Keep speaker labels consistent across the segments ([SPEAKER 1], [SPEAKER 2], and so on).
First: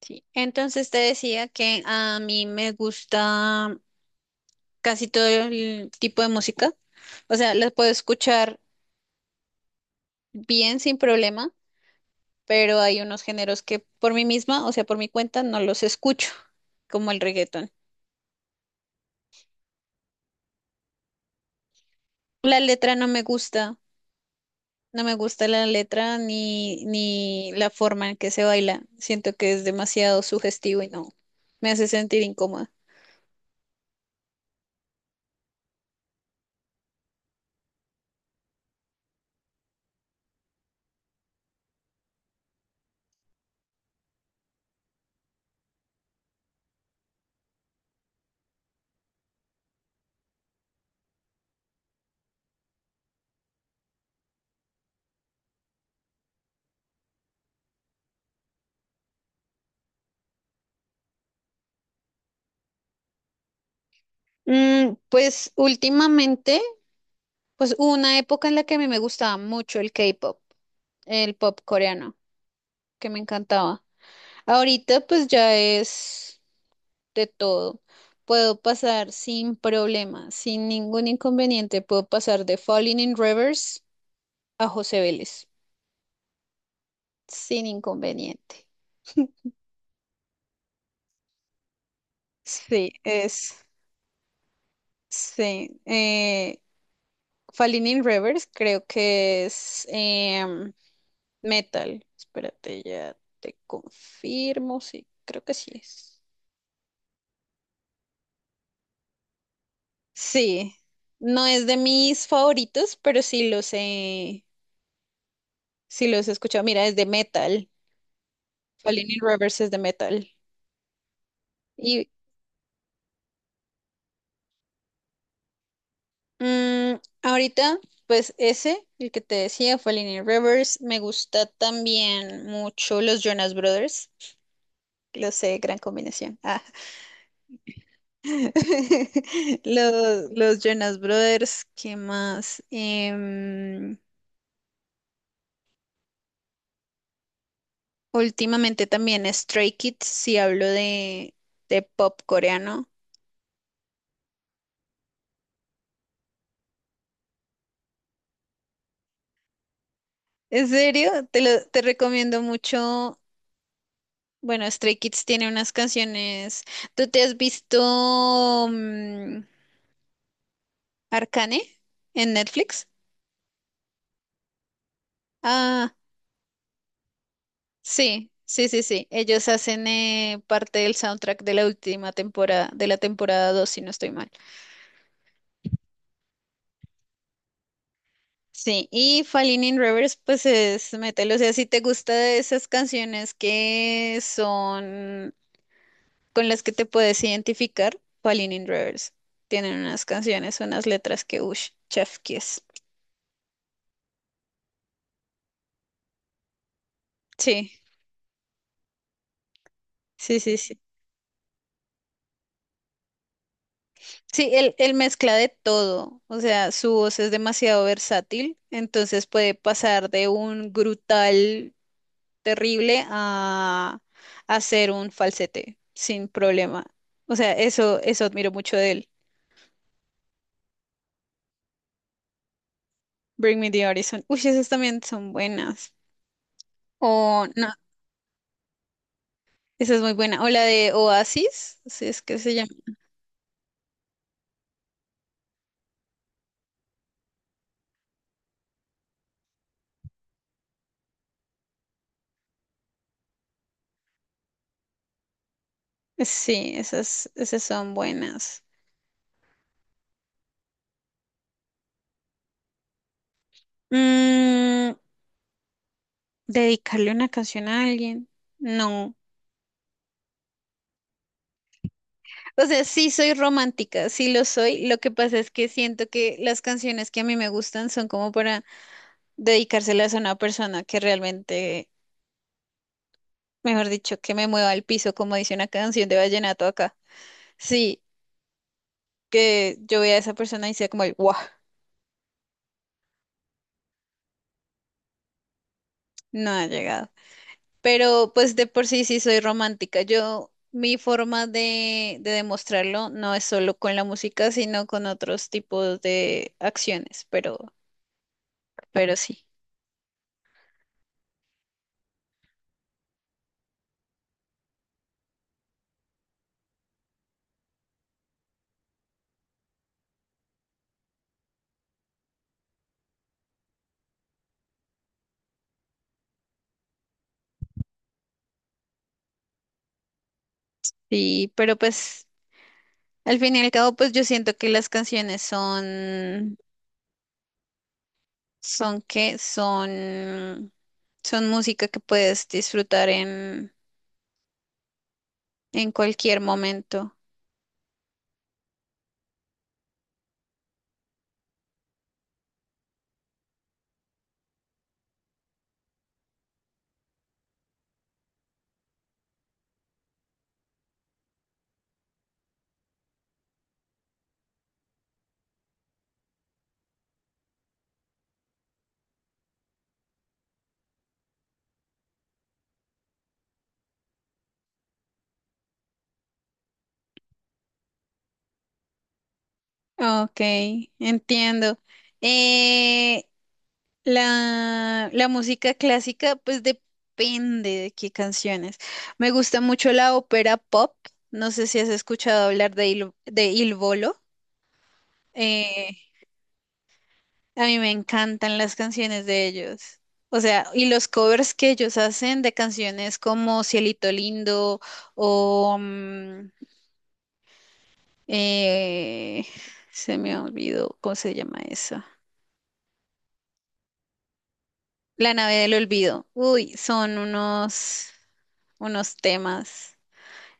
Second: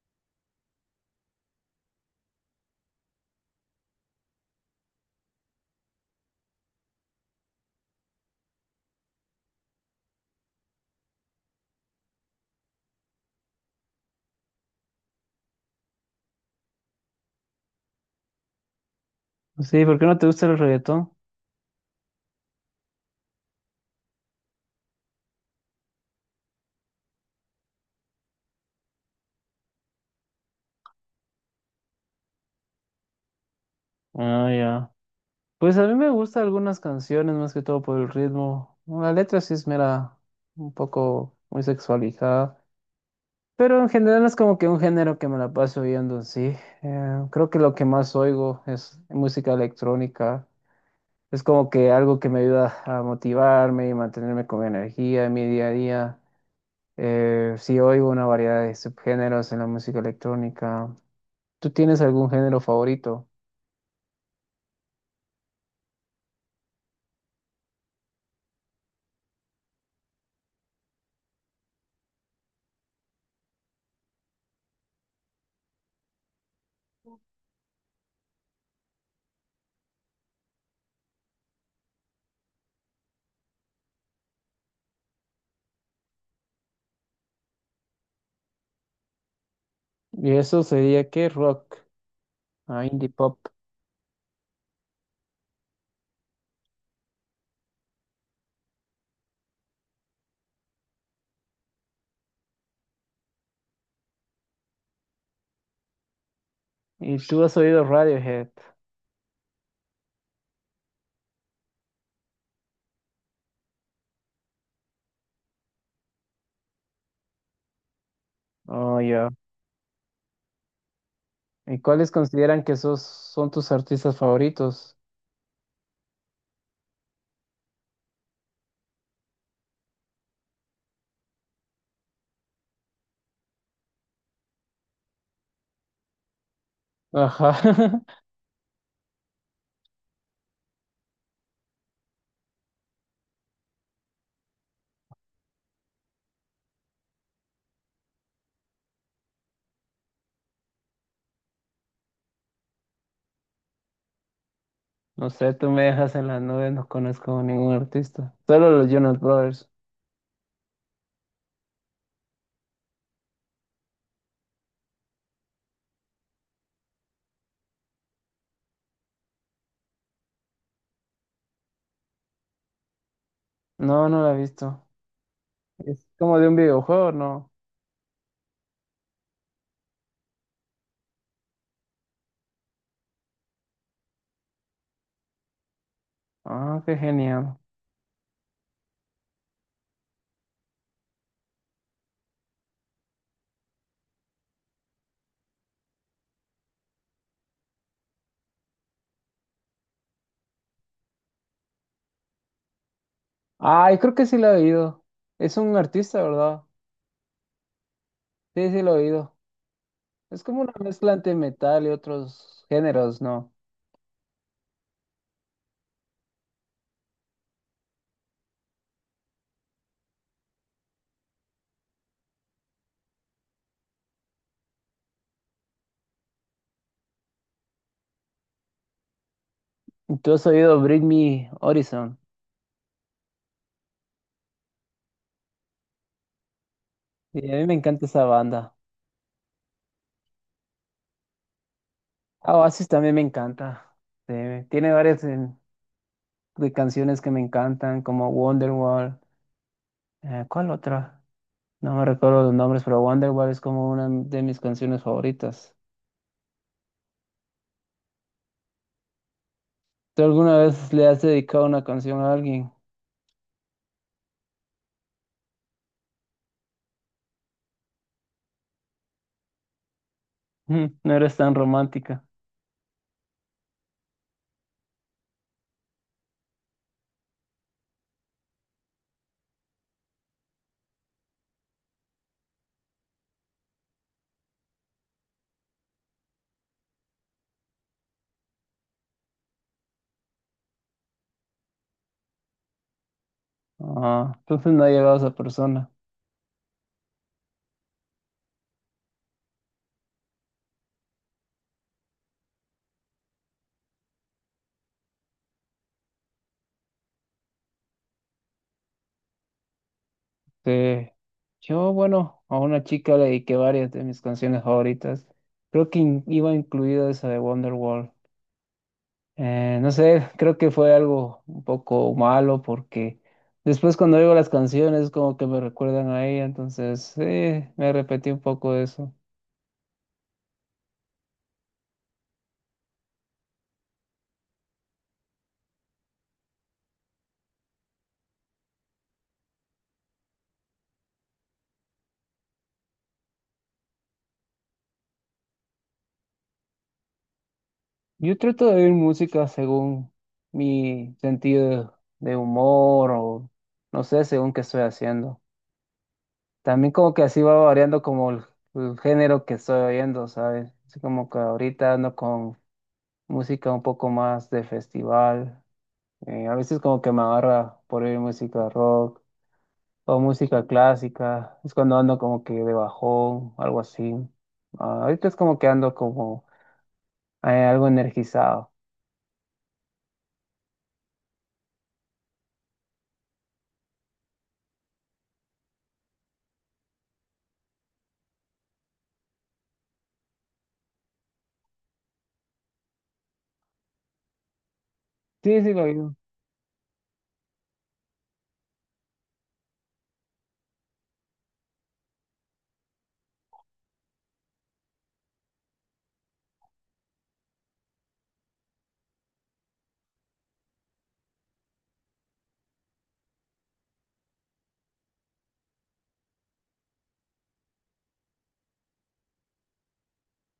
[SPEAKER 1] Sí, entonces te decía que a mí me gusta casi todo el tipo de música. O sea, las puedo escuchar bien sin problema, pero hay unos géneros que por mí misma, o sea, por mi cuenta, no los escucho, como el reggaetón.
[SPEAKER 2] Sí, ¿por qué no te gusta el reggaetón?
[SPEAKER 1] La letra no me gusta, no me gusta la letra ni la forma en que se baila. Siento que es demasiado sugestivo y no me hace sentir incómoda.
[SPEAKER 2] Ah, ya. Pues a mí me gustan algunas canciones, más que todo por el ritmo. La letra sí es mera, un poco muy sexualizada. Pero en general no es como que un género que me la paso oyendo, sí. Creo que lo que más oigo es música electrónica. Es como que algo que me ayuda a motivarme y mantenerme con energía en mi día a día. Sí oigo una variedad de subgéneros en la música electrónica. ¿Tú tienes algún género favorito?
[SPEAKER 1] Pues últimamente. Pues hubo una época en la que a mí me gustaba mucho el K-pop, el pop coreano, que me encantaba. Ahorita pues ya es de todo. Puedo pasar sin problema, sin ningún inconveniente. Puedo pasar de Falling in Reverse a José Vélez, sin inconveniente.
[SPEAKER 2] Y eso sería que rock, ah,
[SPEAKER 1] Sí,
[SPEAKER 2] indie pop.
[SPEAKER 1] es, sí. Falling in Reverse creo que es metal. Espérate, ya te confirmo, sí, creo que sí es.
[SPEAKER 2] ¿Y tú has oído Radiohead?
[SPEAKER 1] Sí, no es de mis favoritos, pero sí los he escuchado. Mira, es de metal.
[SPEAKER 2] Oh,
[SPEAKER 1] Falling in
[SPEAKER 2] ya.
[SPEAKER 1] Reverse es de metal.
[SPEAKER 2] ¿Y
[SPEAKER 1] Y
[SPEAKER 2] cuáles consideran que esos son tus artistas favoritos?
[SPEAKER 1] mm, ahorita, pues ese, el que te decía, Falling in Reverse, me gusta también mucho los Jonas Brothers. Lo sé, gran combinación. Ah.
[SPEAKER 2] Ajá.
[SPEAKER 1] Los Jonas Brothers, ¿qué más? Últimamente también Stray Kids, si hablo de pop coreano.
[SPEAKER 2] No sé, tú me dejas en las nubes, no conozco ningún artista. Solo los Jonas Brothers.
[SPEAKER 1] ¿En serio? Te recomiendo mucho. Bueno, Stray Kids tiene unas canciones. ¿Tú te has visto Arcane en Netflix?
[SPEAKER 2] No, no la he visto.
[SPEAKER 1] Ah,
[SPEAKER 2] Es como de un videojuego, ¿no?
[SPEAKER 1] sí, sí, sí, sí. Ellos hacen parte del soundtrack de la última temporada, de la temporada 2, si no estoy mal.
[SPEAKER 2] Ah, qué genial.
[SPEAKER 1] Sí, y Falling in Reverse, pues es, mételo. O sea, si te gusta de esas canciones que son con las que te puedes identificar, Falling in Reverse. Tienen unas canciones, unas letras que, uff, chef kiss.
[SPEAKER 2] Ay, creo que sí la he oído. Es un artista, ¿verdad?
[SPEAKER 1] Sí,
[SPEAKER 2] Sí, sí lo he oído.
[SPEAKER 1] sí,
[SPEAKER 2] Es
[SPEAKER 1] sí,
[SPEAKER 2] como una
[SPEAKER 1] sí.
[SPEAKER 2] mezcla entre metal y otros géneros, ¿no?
[SPEAKER 1] Sí, él mezcla de todo, o sea, su voz es demasiado versátil, entonces puede pasar de un grutal terrible a hacer un falsete sin problema. O sea, eso admiro mucho de él.
[SPEAKER 2] ¿Tú has oído Bring Me Horizon?
[SPEAKER 1] Bring Me the Horizon. Uy, esas también son buenas.
[SPEAKER 2] Sí,
[SPEAKER 1] O
[SPEAKER 2] a mí
[SPEAKER 1] no,
[SPEAKER 2] me encanta esa banda.
[SPEAKER 1] esa es muy buena. O la de Oasis, si es que se
[SPEAKER 2] Ah,
[SPEAKER 1] llama.
[SPEAKER 2] Oasis también me encanta. Sí, tiene varias de canciones que me encantan, como Wonderwall. ¿Cuál otra? No me recuerdo los nombres, pero Wonderwall es como una de mis canciones favoritas.
[SPEAKER 1] Sí, esas, esas son buenas.
[SPEAKER 2] ¿Tú alguna vez le has dedicado una canción a alguien?
[SPEAKER 1] Mm, ¿Dedicarle una canción a alguien? No.
[SPEAKER 2] Mm, no eres tan romántica.
[SPEAKER 1] O sea, sí soy romántica, sí lo soy. Lo que pasa es que siento que las canciones que a mí me gustan son como para dedicárselas a una persona que realmente, mejor dicho, que me mueva al piso, como dice una canción de vallenato acá. Sí, que yo vea a esa persona y sea como el, ¡guau!
[SPEAKER 2] Ah, entonces no ha llegado a esa persona.
[SPEAKER 1] No ha llegado. Pero pues de por sí sí soy romántica. Yo, mi forma de demostrarlo no es solo con la música, sino con otros tipos de acciones, pero sí.
[SPEAKER 2] Sí. Yo, bueno, a una chica le dediqué varias de mis canciones favoritas. Creo que iba incluida esa de Wonderwall. No sé, creo que fue algo un poco malo porque después cuando oigo las canciones como que me recuerdan a ella, entonces me repetí un poco de eso.
[SPEAKER 1] Sí, pero pues al fin y al cabo, pues yo siento que las canciones son que son, son música que puedes disfrutar en cualquier momento.
[SPEAKER 2] Yo trato de oír música según mi sentido de humor o no sé, según qué estoy haciendo. También como que así va variando como el género que estoy oyendo, ¿sabes? Así como que ahorita ando con música un poco más de festival. A veces como que me agarra por oír música rock. O música clásica, es cuando ando como que de bajón, algo así. Ah, ahorita es como que ando como algo energizado.
[SPEAKER 1] Ok, entiendo. Eh, la música clásica, pues depende de qué canciones. Me gusta mucho la ópera pop. No sé si has escuchado hablar de Il Volo.
[SPEAKER 2] Sí, sí, lo
[SPEAKER 1] Eh,
[SPEAKER 2] digo.
[SPEAKER 1] a mí me encantan las canciones de ellos. O sea, y los covers que ellos hacen de canciones como Cielito Lindo o, eh, se me olvidó, ¿cómo se llama eso? La nave del olvido. Uy, son unos temas.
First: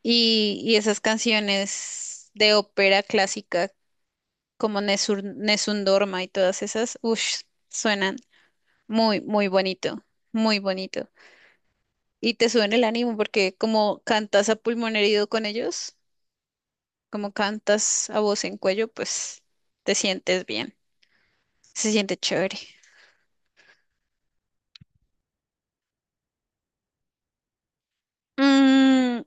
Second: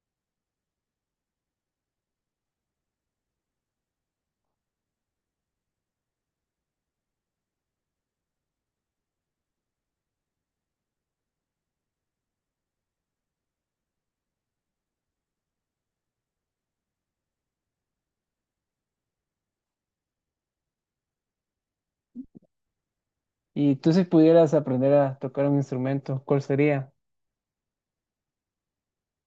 [SPEAKER 1] Y esas canciones de ópera clásica como Nessun Dorma y todas esas, uff, suenan muy, muy bonito, muy bonito. Y te suben el ánimo porque como cantas a pulmón herido con ellos, como cantas a voz en cuello, pues te sientes bien, se siente chévere.
[SPEAKER 2] Y tú si pudieras aprender a tocar un instrumento, ¿cuál sería?
[SPEAKER 1] Mm,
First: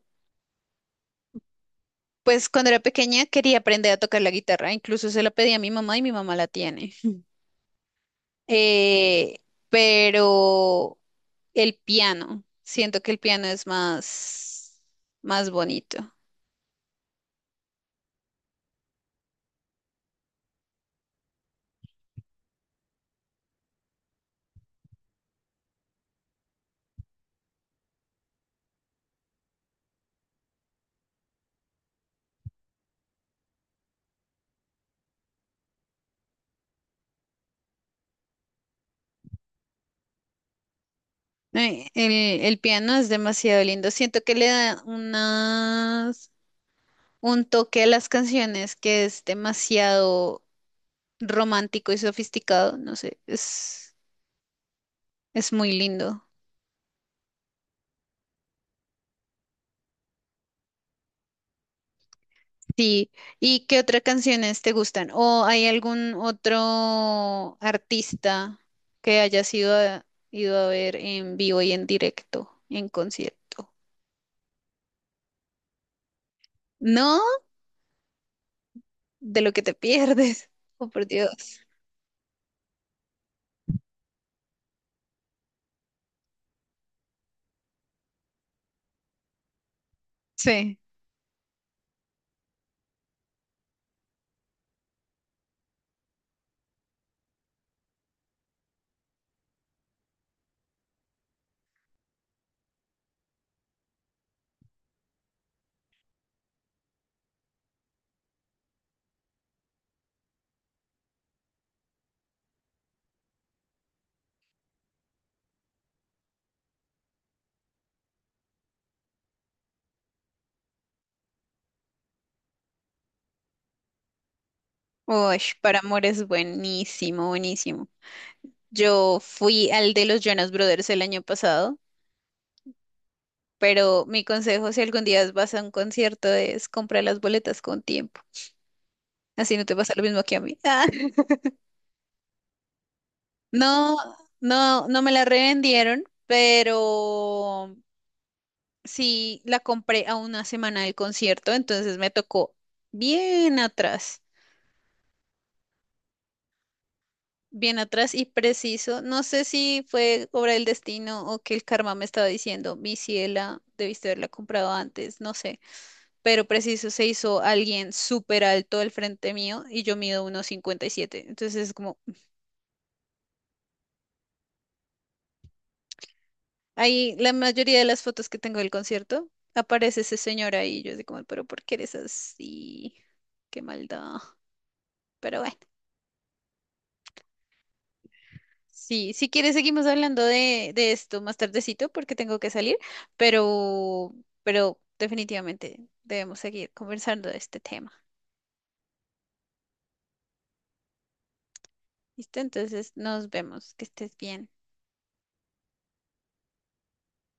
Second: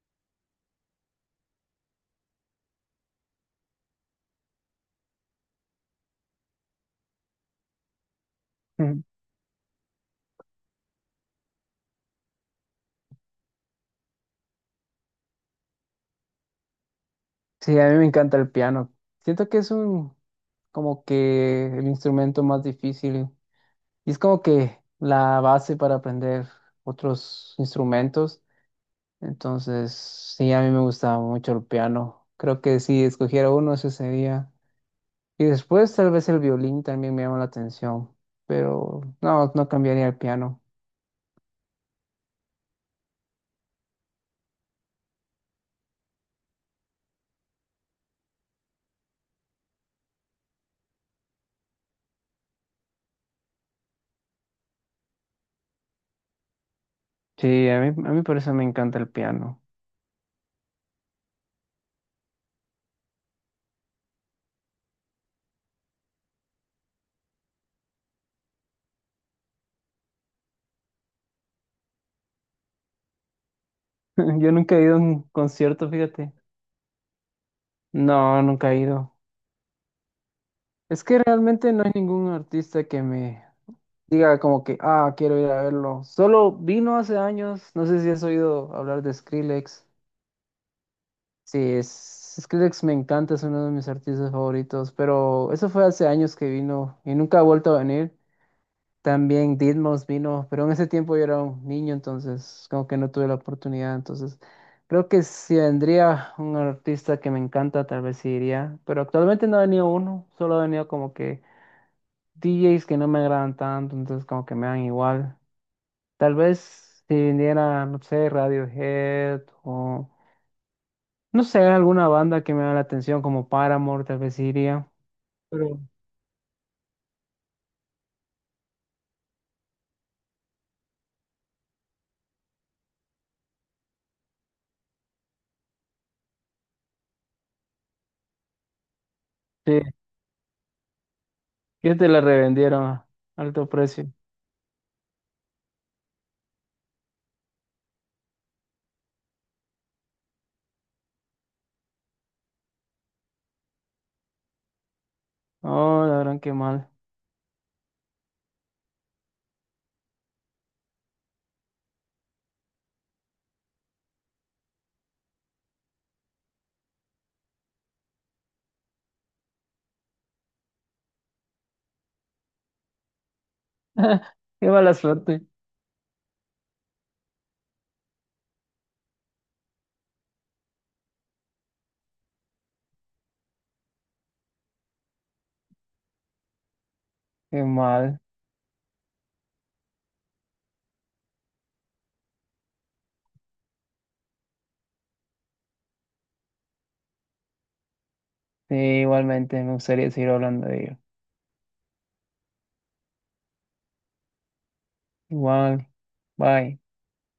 [SPEAKER 1] pues cuando era pequeña quería aprender a tocar la guitarra, incluso se la pedí a mi mamá y mi mamá la tiene.
[SPEAKER 2] Ujú.
[SPEAKER 1] Eh, pero el piano. Siento que el piano es más bonito.
[SPEAKER 2] Sí, a mí me encanta el piano. Siento que es como que el instrumento más difícil y es como que la base para aprender otros instrumentos. Entonces, sí, a mí me gusta mucho el piano. Creo que si escogiera uno, ese sería. Y después tal vez el violín también me llama la atención, pero no, no cambiaría el piano.
[SPEAKER 1] Eh, El, el piano es demasiado lindo. Siento que le da un toque a las canciones que es demasiado romántico y sofisticado. No sé, es muy lindo.
[SPEAKER 2] Sí, a mí por eso me encanta el piano.
[SPEAKER 1] Sí. ¿Y qué otras canciones te gustan? ¿O hay algún otro artista que hayas ido a ver en vivo y en directo, en concierto?
[SPEAKER 2] Yo nunca he ido a un concierto, fíjate.
[SPEAKER 1] No,
[SPEAKER 2] No, nunca he ido.
[SPEAKER 1] de lo que te pierdes. Oh,
[SPEAKER 2] Es
[SPEAKER 1] por
[SPEAKER 2] que
[SPEAKER 1] Dios.
[SPEAKER 2] realmente no hay ningún artista que me diga como que, ah, quiero ir a verlo. Solo vino hace años, no sé si has oído hablar de Skrillex.
[SPEAKER 1] Sí.
[SPEAKER 2] Sí, Skrillex me encanta, es uno de mis artistas favoritos, pero eso fue hace años que vino y nunca ha vuelto a venir. También Didmos vino, pero en ese tiempo yo era un niño, entonces como que no tuve la oportunidad. Entonces creo que si vendría un artista que me encanta, tal vez sí iría. Pero actualmente no ha venido uno, solo ha venido como que DJs que no me agradan tanto, entonces como que me dan igual. Tal vez si viniera, no sé, Radiohead o no sé, alguna banda que me da la atención como Paramore, tal vez sí iría.
[SPEAKER 1] Uy, Para
[SPEAKER 2] Pero
[SPEAKER 1] Amor es buenísimo, buenísimo. Yo fui al de los Jonas Brothers el año pasado, pero mi consejo si algún día vas a un concierto es comprar las boletas con tiempo. Así no te
[SPEAKER 2] sí,
[SPEAKER 1] pasa lo mismo que a mí. Ah,
[SPEAKER 2] que te la revendieron a alto
[SPEAKER 1] no,
[SPEAKER 2] precio.
[SPEAKER 1] no, no me la revendieron, pero sí la compré a una semana del concierto, entonces me tocó bien atrás.
[SPEAKER 2] Oh, la gran que mal.
[SPEAKER 1] Bien atrás y preciso. No sé si fue obra del destino o que el karma me estaba diciendo, mi ciela, debiste haberla comprado antes, no sé. Pero preciso se hizo alguien súper alto al frente mío y yo mido 1,57. Entonces es como,
[SPEAKER 2] Qué mala suerte.
[SPEAKER 1] ahí la mayoría de las fotos que tengo del concierto aparece ese señor ahí. Yo así como, pero ¿por qué eres así? Qué maldad. Pero bueno.
[SPEAKER 2] Qué mal.
[SPEAKER 1] Sí, si quieres seguimos hablando de esto más tardecito porque tengo que salir, pero, pero definitivamente debemos seguir conversando de este tema.
[SPEAKER 2] Sí, igualmente me gustaría seguir hablando de ello.
[SPEAKER 1] ¿Listo? Entonces nos vemos, que estés bien.
[SPEAKER 2] Igual. Bye.